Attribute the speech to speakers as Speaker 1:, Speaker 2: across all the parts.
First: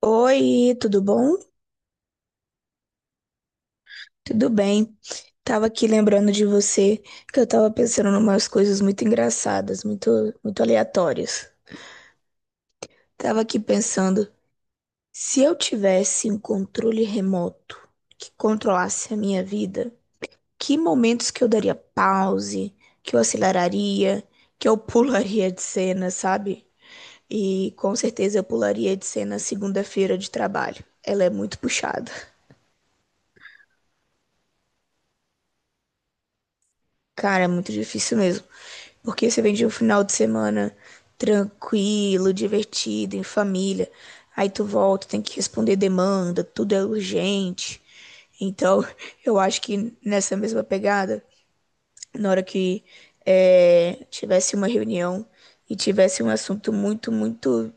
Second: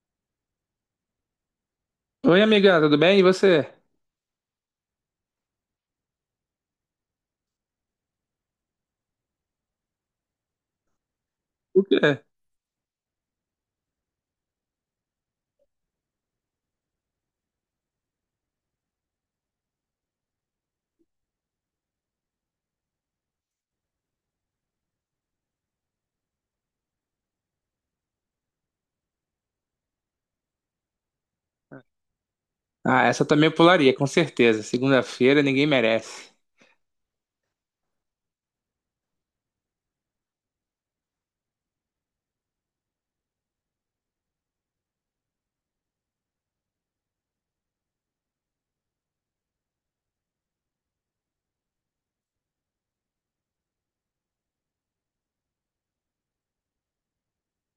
Speaker 1: Oi, tudo bom?
Speaker 2: Oi, amiga, tudo bem? E você?
Speaker 1: Tudo bem. Tava aqui lembrando de você que eu tava pensando em umas coisas muito engraçadas, muito, muito aleatórias.
Speaker 2: O quê?
Speaker 1: Tava aqui pensando, se eu tivesse um controle remoto que controlasse a minha vida, que momentos que eu daria pause, que eu aceleraria, que eu pularia de cena, sabe? E com certeza eu pularia de cena segunda-feira de trabalho. Ela é muito puxada.
Speaker 2: Ah, essa eu também pularia, com certeza. Segunda-feira ninguém merece.
Speaker 1: Cara, é muito difícil mesmo. Porque você vem de um final de semana tranquilo, divertido, em família. Aí tu volta, tem que responder demanda, tudo é urgente. Então, eu acho que nessa mesma pegada, na hora que tivesse uma reunião e tivesse um assunto muito, muito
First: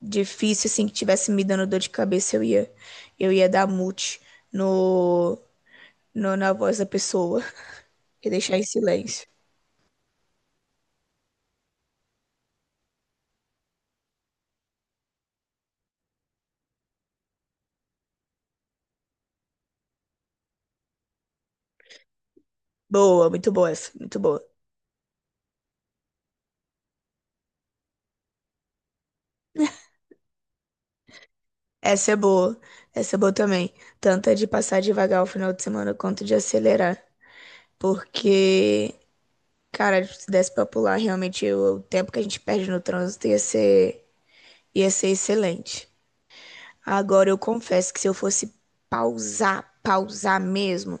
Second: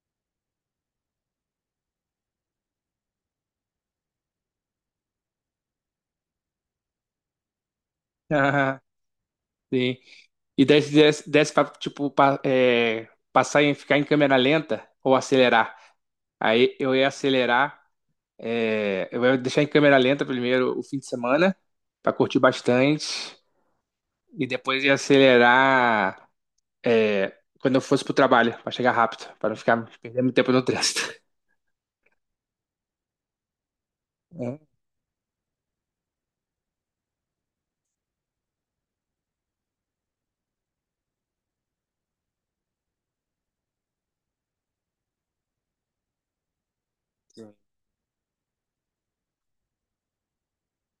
Speaker 1: difícil, assim, que tivesse me dando dor de cabeça, eu ia dar mute no, no, na voz da pessoa e deixar em
Speaker 2: Ah,
Speaker 1: silêncio.
Speaker 2: sim. E desse pra, tipo, passar em ficar em câmera lenta ou acelerar. Aí eu ia acelerar, eu ia deixar em câmera lenta primeiro o fim de semana, pra curtir
Speaker 1: Boa,
Speaker 2: bastante.
Speaker 1: muito boa.
Speaker 2: E depois ia acelerar, quando eu fosse pro trabalho, pra chegar rápido, pra não ficar perdendo tempo no trânsito.
Speaker 1: Essa é boa, essa é boa também. Tanto é de
Speaker 2: Uhum.
Speaker 1: passar devagar o final de semana quanto de acelerar. Porque, cara, se desse pra pular, realmente o tempo que a gente perde no trânsito ia ser excelente. Agora, eu confesso que se eu fosse pausar, pausar mesmo,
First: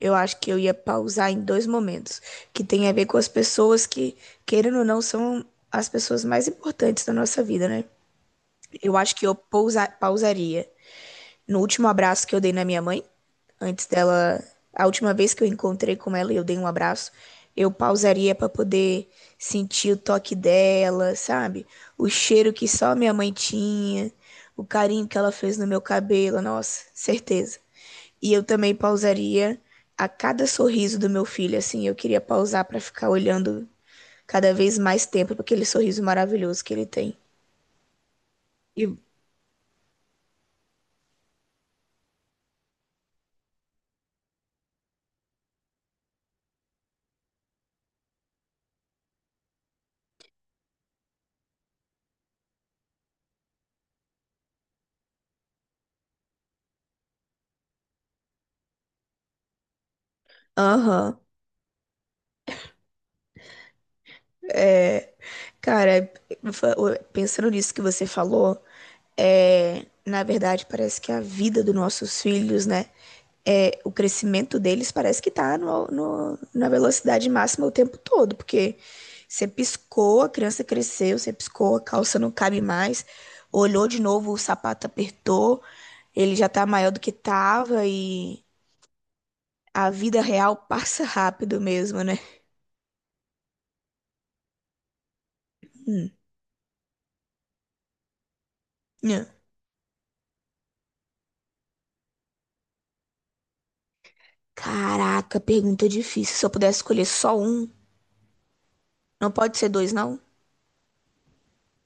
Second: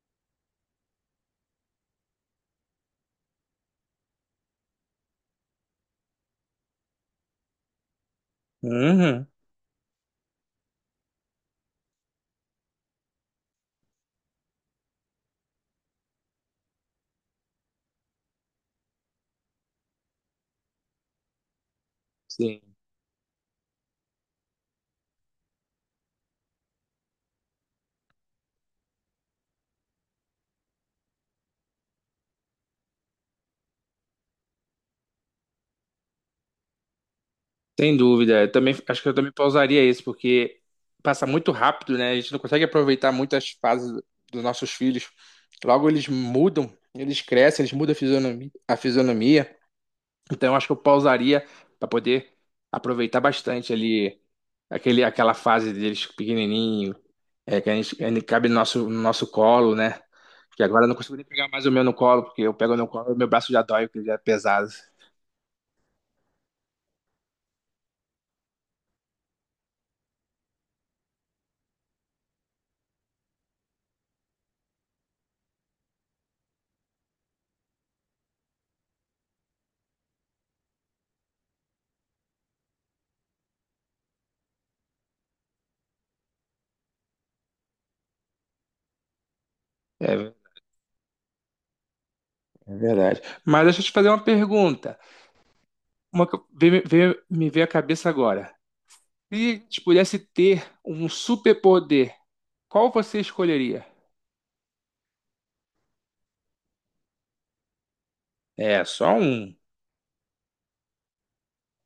Speaker 1: eu acho que eu ia pausar em dois momentos, que tem a ver com as pessoas que, querendo ou não, são as pessoas mais importantes da nossa vida, né? Eu acho que
Speaker 2: Uhum.
Speaker 1: eu pausaria no último abraço que eu dei na minha mãe, antes dela, a última vez que eu encontrei com ela e eu dei um abraço, eu pausaria para poder sentir o toque dela, sabe? O cheiro
Speaker 2: Sim.
Speaker 1: que só minha mãe tinha, o carinho que ela fez no meu cabelo, nossa, certeza. E eu também pausaria a cada sorriso do meu filho, assim, eu queria pausar para ficar olhando cada vez mais tempo para aquele sorriso maravilhoso que ele tem.
Speaker 2: Sem dúvida. Eu também,
Speaker 1: E
Speaker 2: acho que eu também pausaria esse, porque passa muito rápido, né? A gente não consegue aproveitar muito as fases dos nossos filhos. Logo eles mudam, eles crescem, eles mudam a fisionomia. Então acho que eu pausaria para poder aproveitar bastante ali aquela fase deles pequenininho, que a gente cabe no no nosso colo, né? Que agora eu não consigo
Speaker 1: Aham,
Speaker 2: nem pegar mais o meu no colo, porque eu pego no colo e meu braço já dói, porque ele já é pesado.
Speaker 1: é. Cara, pensando nisso que você falou, na verdade parece que a vida dos nossos filhos, né? É, o crescimento deles parece que tá na velocidade máxima o tempo todo, porque você piscou, a criança cresceu, você piscou, a calça não cabe mais, olhou de novo, o sapato apertou, ele já tá maior do que tava e a vida
Speaker 2: É,
Speaker 1: real passa rápido mesmo, né?
Speaker 2: é verdade. Mas deixa eu te fazer uma pergunta.
Speaker 1: Hum,
Speaker 2: Uma que me veio à cabeça agora.
Speaker 1: nhã.
Speaker 2: Se te pudesse ter um superpoder, qual você escolheria?
Speaker 1: Caraca, pergunta difícil. Se eu pudesse escolher só um.
Speaker 2: É, só
Speaker 1: Não pode
Speaker 2: um.
Speaker 1: ser dois, não?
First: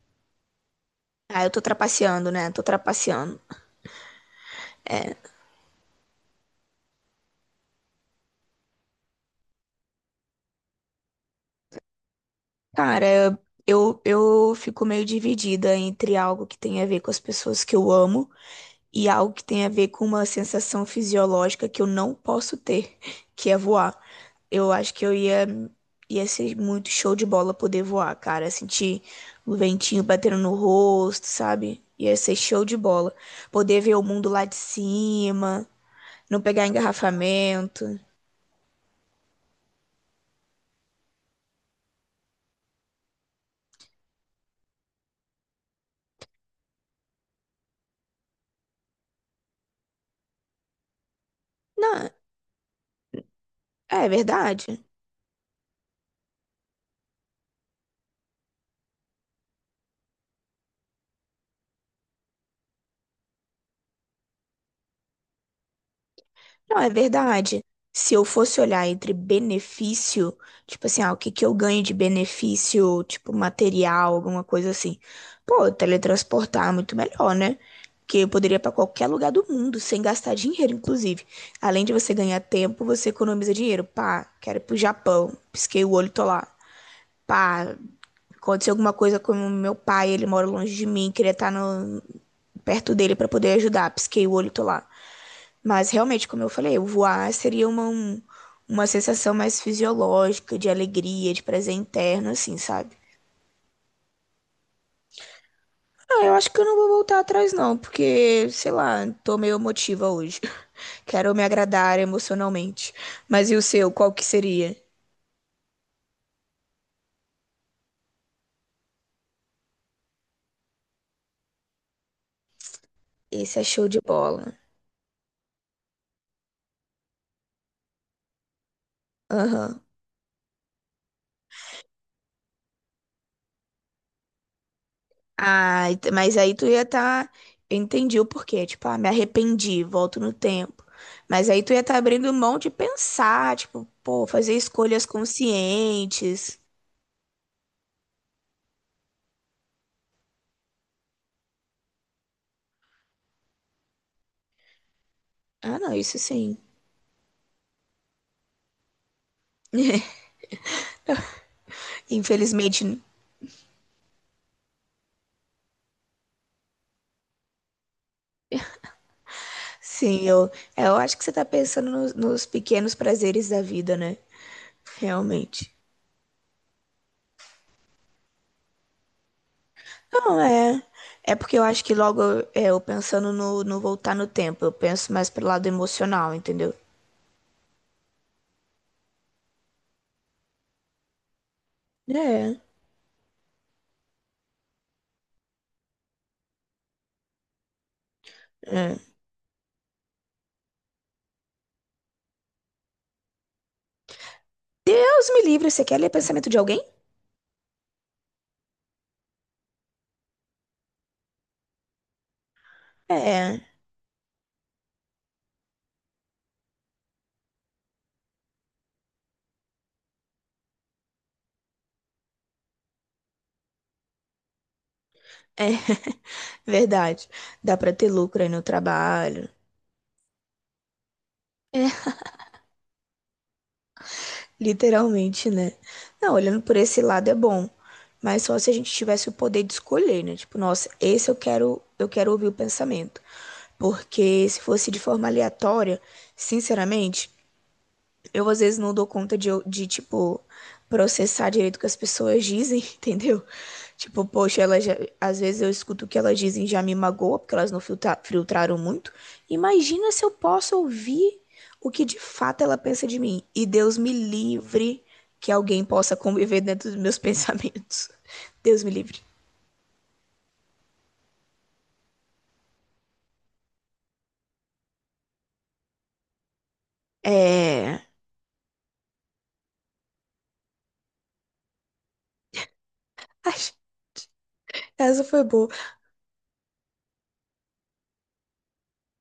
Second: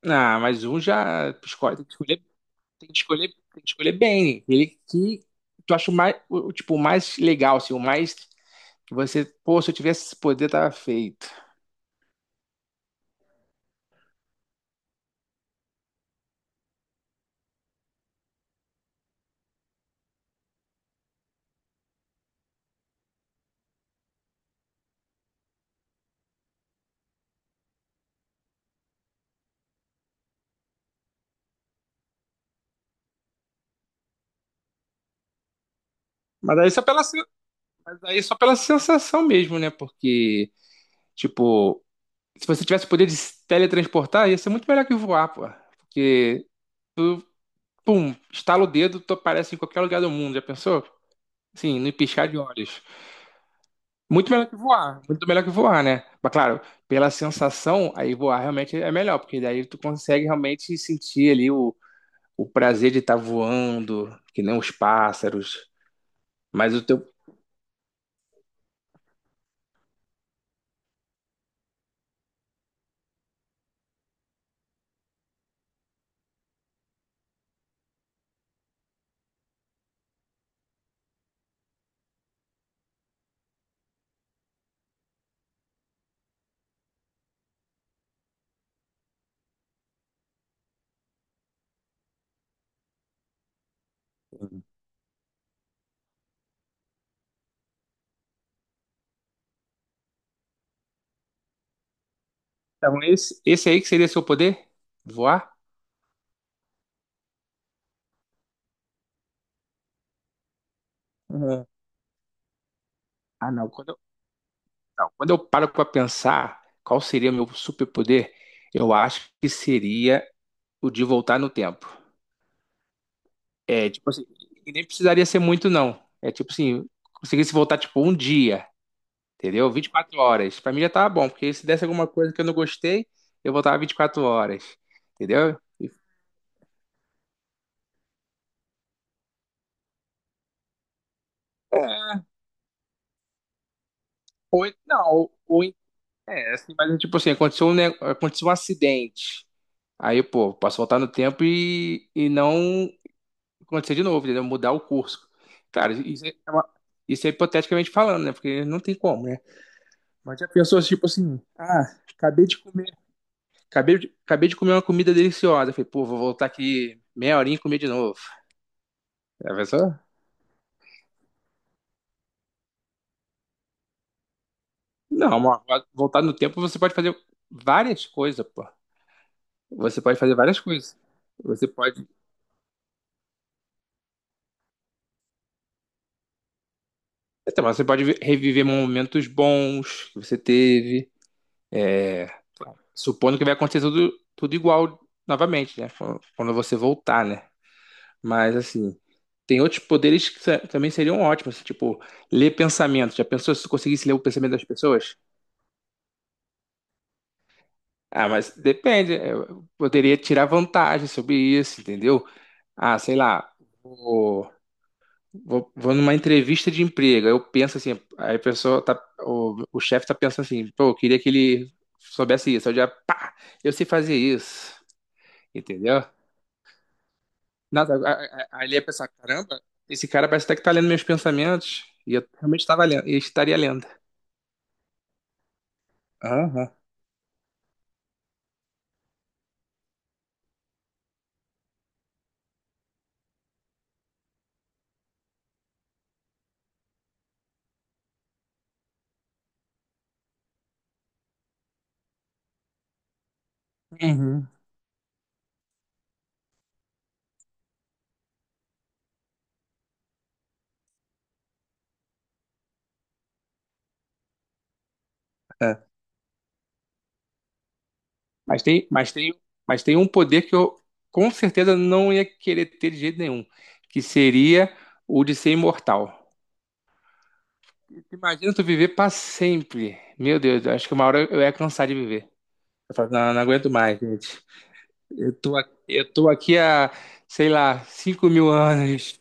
Speaker 2: Ah, mas um já
Speaker 1: Ah, eu tô
Speaker 2: escolhe,
Speaker 1: trapaceando, né? Tô trapaceando.
Speaker 2: tem que escolher bem. Ele que tu acha o mais, tipo, o mais legal, assim, o mais que você, pô, se eu tivesse esse poder, tava feito.
Speaker 1: Cara, eu fico meio dividida entre algo que tem a ver com as pessoas que eu amo e algo que tem a ver com uma sensação fisiológica que eu não posso ter, que é voar. Eu acho que eu ia ser muito show de bola poder voar, cara. Sentir o ventinho batendo no rosto, sabe? Ia ser show de bola. Poder ver o mundo lá de cima, não
Speaker 2: Mas
Speaker 1: pegar
Speaker 2: aí só pela,
Speaker 1: engarrafamento.
Speaker 2: mas aí só pela sensação mesmo, né? Porque, tipo, se você tivesse o poder de se teletransportar, ia ser muito melhor que voar, pô. Porque pum, estala o dedo, tu aparece em qualquer lugar do mundo, já pensou? Sim, no
Speaker 1: Não,
Speaker 2: piscar de olhos.
Speaker 1: é
Speaker 2: Muito melhor que
Speaker 1: verdade.
Speaker 2: voar, muito melhor que voar, né? Mas claro, pela sensação, aí voar realmente é melhor, porque daí tu consegue realmente sentir ali o prazer de estar voando, que nem os pássaros. Mas
Speaker 1: Não,
Speaker 2: o
Speaker 1: é
Speaker 2: teu.
Speaker 1: verdade. Se eu fosse olhar entre benefício, tipo assim, ah, o que que eu ganho de benefício, tipo material, alguma coisa assim. Pô, teletransportar é muito melhor, né? Porque eu poderia ir pra qualquer lugar do mundo sem gastar dinheiro, inclusive. Além de você ganhar tempo, você economiza dinheiro. Pá, quero ir pro Japão. Pisquei o olho, tô lá. Pá, aconteceu alguma coisa com o meu pai, ele mora longe de mim, queria estar perto dele pra poder ajudar. Pisquei o olho, tô lá. Mas realmente, como eu falei, o voar seria uma sensação mais fisiológica, de alegria, de prazer interno, assim, sabe?
Speaker 2: Então, esse aí que seria seu poder? Voar?
Speaker 1: Ah, eu acho que eu não vou voltar atrás, não, porque, sei lá, tô meio emotiva hoje. Quero me
Speaker 2: Uhum.
Speaker 1: agradar emocionalmente. Mas
Speaker 2: Ah,
Speaker 1: e o
Speaker 2: não.
Speaker 1: seu, qual que seria?
Speaker 2: Quando eu paro para pensar qual seria meu superpoder, eu acho que seria o de voltar no tempo.
Speaker 1: Esse é show
Speaker 2: É,
Speaker 1: de
Speaker 2: tipo assim,
Speaker 1: bola.
Speaker 2: e nem precisaria ser muito, não. É tipo assim, conseguisse voltar, tipo, um dia, entendeu?
Speaker 1: Aham.
Speaker 2: Vinte e quatro horas. Pra mim já tava bom, porque se desse alguma coisa que eu não gostei, eu voltava 24 horas, entendeu?
Speaker 1: Ah, mas aí tu ia estar. Eu entendi o porquê. Tipo, ah, me arrependi, volto no tempo. Mas aí tu ia estar abrindo mão de pensar, tipo, pô, fazer
Speaker 2: Ou, en- não,
Speaker 1: escolhas
Speaker 2: ou en- é,
Speaker 1: conscientes.
Speaker 2: assim, mas tipo assim, aconteceu aconteceu um acidente. Aí, pô, posso voltar no tempo e não acontecer de novo, entendeu? Mudar o curso.
Speaker 1: Ah, não,
Speaker 2: Claro,
Speaker 1: isso sim.
Speaker 2: isso é hipoteticamente falando, né? Porque não tem como, né? Mas já pensou, tipo assim, ah, acabei de comer
Speaker 1: Infelizmente,
Speaker 2: Acabei de comer uma comida deliciosa. Falei, pô, vou voltar aqui meia horinha e comer de novo. Já pensou?
Speaker 1: sim, eu acho que você tá pensando nos pequenos prazeres da vida, né?
Speaker 2: Não, amor,
Speaker 1: Realmente.
Speaker 2: voltar no tempo você pode fazer várias coisas, pô. Você pode fazer
Speaker 1: Não,
Speaker 2: várias
Speaker 1: é.
Speaker 2: coisas.
Speaker 1: É porque eu
Speaker 2: Você
Speaker 1: acho que
Speaker 2: pode.
Speaker 1: logo eu pensando no voltar no tempo, eu penso mais pro lado emocional, entendeu?
Speaker 2: Então, mas você pode reviver momentos bons que você teve. é,
Speaker 1: É,
Speaker 2: Supondo que vai acontecer tudo, tudo igual novamente, né? Quando você voltar, né? Mas
Speaker 1: é.
Speaker 2: assim, tem outros poderes que também seriam ótimos. Assim, tipo, ler pensamento. Já pensou se você conseguisse ler o pensamento das pessoas?
Speaker 1: Deus me livre, você quer ler pensamento de alguém?
Speaker 2: Ah, mas depende. Eu poderia tirar vantagem sobre isso, entendeu? Ah,
Speaker 1: É,
Speaker 2: sei lá,
Speaker 1: é
Speaker 2: vou, vou numa entrevista de emprego. Aí eu penso assim, aí a pessoa tá, o chefe tá pensando assim, pô, eu queria que ele soubesse isso. Aí eu já, pá, eu sei fazer isso, entendeu?
Speaker 1: verdade. Dá pra
Speaker 2: Nossa,
Speaker 1: ter lucro aí no
Speaker 2: aí ele ia pensar,
Speaker 1: trabalho.
Speaker 2: caramba, esse cara parece até que tá lendo meus pensamentos.
Speaker 1: É,
Speaker 2: E eu realmente estava lendo, e estaria lendo.
Speaker 1: literalmente, né? Não, olhando
Speaker 2: Aham.
Speaker 1: por esse lado é bom, mas só se a gente tivesse o poder de escolher, né? Tipo, nossa, esse eu quero ouvir o pensamento. Porque se fosse de forma aleatória, sinceramente, eu às vezes não dou conta de tipo, processar direito o que as pessoas dizem, entendeu? Tipo,
Speaker 2: Uhum.
Speaker 1: poxa, ela já, às vezes eu escuto o que elas dizem e já me magoa, porque elas não filtraram muito. Imagina se eu posso ouvir o que de fato ela pensa de mim. E Deus me livre que alguém possa conviver dentro dos meus pensamentos.
Speaker 2: Mas
Speaker 1: Deus
Speaker 2: tem,
Speaker 1: me
Speaker 2: mas
Speaker 1: livre.
Speaker 2: tem, mas tem um poder que eu com certeza não ia querer ter de jeito nenhum, que seria o de ser imortal.
Speaker 1: É.
Speaker 2: Imagina tu viver para sempre. Meu Deus, eu acho que uma hora eu ia cansar de viver. Eu falo, não, não
Speaker 1: Ai,
Speaker 2: aguento mais, gente.
Speaker 1: essa foi boa.
Speaker 2: Eu tô aqui há, sei lá, 5 mil anos,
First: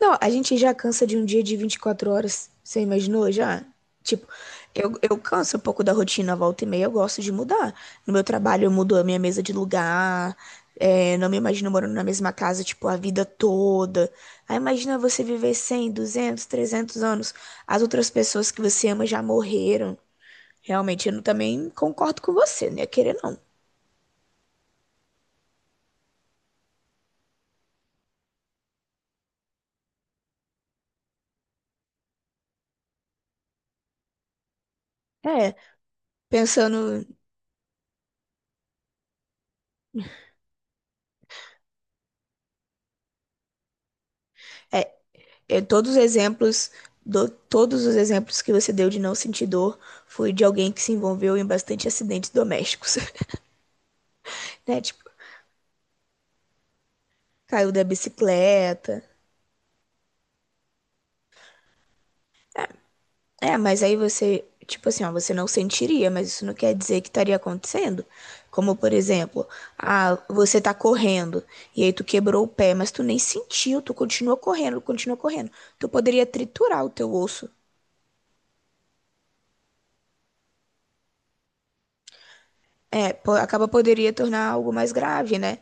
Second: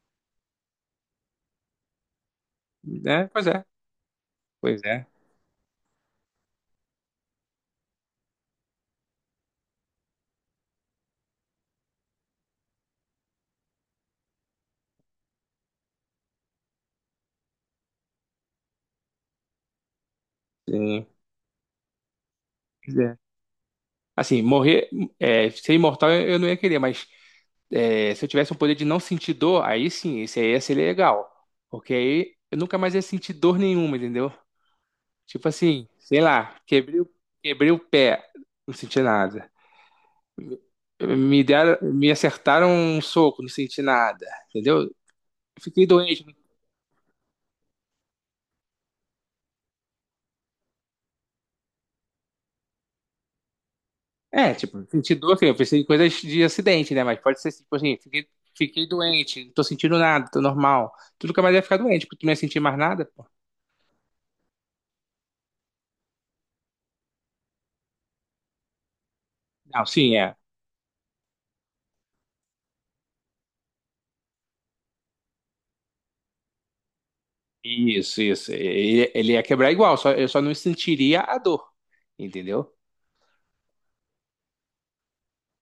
Speaker 1: Não, a gente já cansa de um dia de 24 horas. Você
Speaker 2: né?
Speaker 1: imaginou
Speaker 2: Pois
Speaker 1: já?
Speaker 2: é,
Speaker 1: Tipo,
Speaker 2: pois
Speaker 1: eu,
Speaker 2: é.
Speaker 1: eu canso um pouco da rotina, volta e meia, eu gosto de mudar. No meu trabalho, eu mudo a minha mesa de lugar. Não me imagino morando na mesma casa, tipo, a vida toda. Aí imagina você viver 100, 200, 300 anos. As outras pessoas que você ama já morreram.
Speaker 2: Sim.
Speaker 1: Realmente, eu também concordo com você, né? Querer não.
Speaker 2: Assim, morrer, ser imortal eu não ia querer, mas se eu tivesse o poder de não sentir dor, aí sim, esse aí ia ser legal. Porque aí eu nunca mais ia sentir dor nenhuma, entendeu? Tipo
Speaker 1: É,
Speaker 2: assim, sei lá,
Speaker 1: pensando.
Speaker 2: quebrei o pé, não senti nada. Me acertaram um soco, não senti nada,
Speaker 1: é,
Speaker 2: entendeu?
Speaker 1: É,
Speaker 2: Fiquei
Speaker 1: todos os
Speaker 2: doente.
Speaker 1: exemplos, todos os exemplos que você deu de não sentir dor foi de alguém que se envolveu em bastante acidentes domésticos,
Speaker 2: É,
Speaker 1: né?
Speaker 2: tipo,
Speaker 1: Tipo,
Speaker 2: senti dor, assim, eu pensei em coisas de acidente, né? Mas pode ser
Speaker 1: caiu
Speaker 2: tipo
Speaker 1: da
Speaker 2: assim, fiquei
Speaker 1: bicicleta.
Speaker 2: doente, não tô sentindo nada, tô normal. Tu nunca mais ia ficar doente, porque tu não ia sentir mais nada.
Speaker 1: É, mas aí você, tipo assim, ó, você não sentiria, mas isso não quer dizer que estaria acontecendo. Como, por exemplo,
Speaker 2: Não,
Speaker 1: ah,
Speaker 2: sim, é.
Speaker 1: você tá correndo e aí tu quebrou o pé, mas tu nem sentiu, tu continua correndo, continua correndo. Tu poderia triturar o teu osso.
Speaker 2: Isso, isso. Ele ia quebrar igual, só, eu só não sentiria a dor, entendeu?
Speaker 1: É, acaba poderia tornar algo mais grave, né?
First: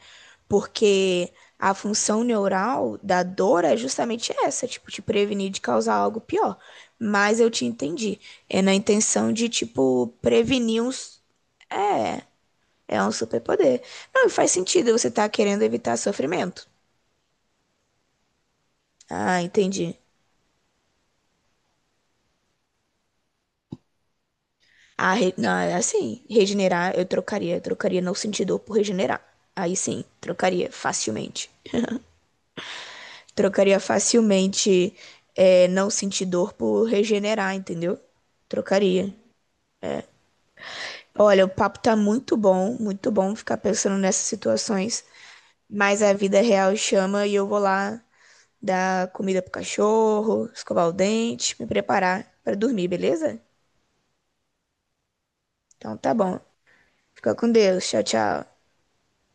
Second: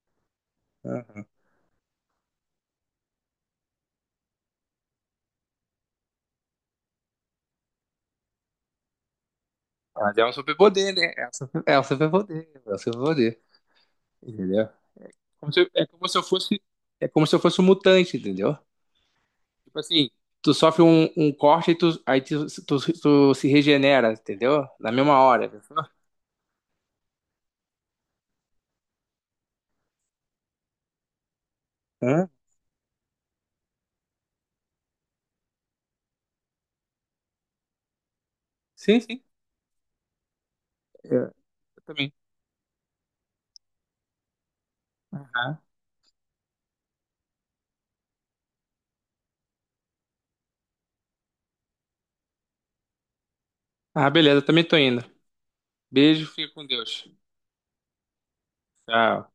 Speaker 2: Aham.
Speaker 1: Porque a função neural da dor é justamente essa, tipo, te prevenir de causar algo pior. Mas eu te entendi. É na intenção de, tipo,
Speaker 2: Mas é um
Speaker 1: prevenir
Speaker 2: superpoder, né?
Speaker 1: uns. É,
Speaker 2: É um
Speaker 1: é um
Speaker 2: superpoder,
Speaker 1: superpoder. Não, e faz
Speaker 2: entendeu?
Speaker 1: sentido, você tá
Speaker 2: Como
Speaker 1: querendo
Speaker 2: se- é
Speaker 1: evitar
Speaker 2: como se eu fosse,
Speaker 1: sofrimento.
Speaker 2: é como se eu fosse um mutante, entendeu?
Speaker 1: Ah,
Speaker 2: Tipo
Speaker 1: entendi.
Speaker 2: assim, tu sofre um corte e tu, aí tu, tu, tu se regenera, entendeu? Na
Speaker 1: Ah,
Speaker 2: mesma hora.
Speaker 1: não,
Speaker 2: Entendeu?
Speaker 1: é assim, regenerar eu trocaria. Eu trocaria não sentir dor por regenerar. Aí sim, trocaria facilmente.
Speaker 2: Hã?
Speaker 1: Trocaria facilmente não sentir dor por regenerar, entendeu?
Speaker 2: Sim,
Speaker 1: Trocaria.
Speaker 2: sim. É. Eu
Speaker 1: Olha, o papo tá
Speaker 2: também.
Speaker 1: muito bom ficar pensando nessas situações,
Speaker 2: Aham.
Speaker 1: mas a vida real chama e eu vou lá dar comida pro cachorro, escovar o dente, me preparar pra dormir, beleza?
Speaker 2: Ah, beleza, eu também tô indo.
Speaker 1: Então tá
Speaker 2: Beijo,
Speaker 1: bom.
Speaker 2: fica com Deus.
Speaker 1: Fica com Deus. Tchau, tchau.
Speaker 2: Tchau.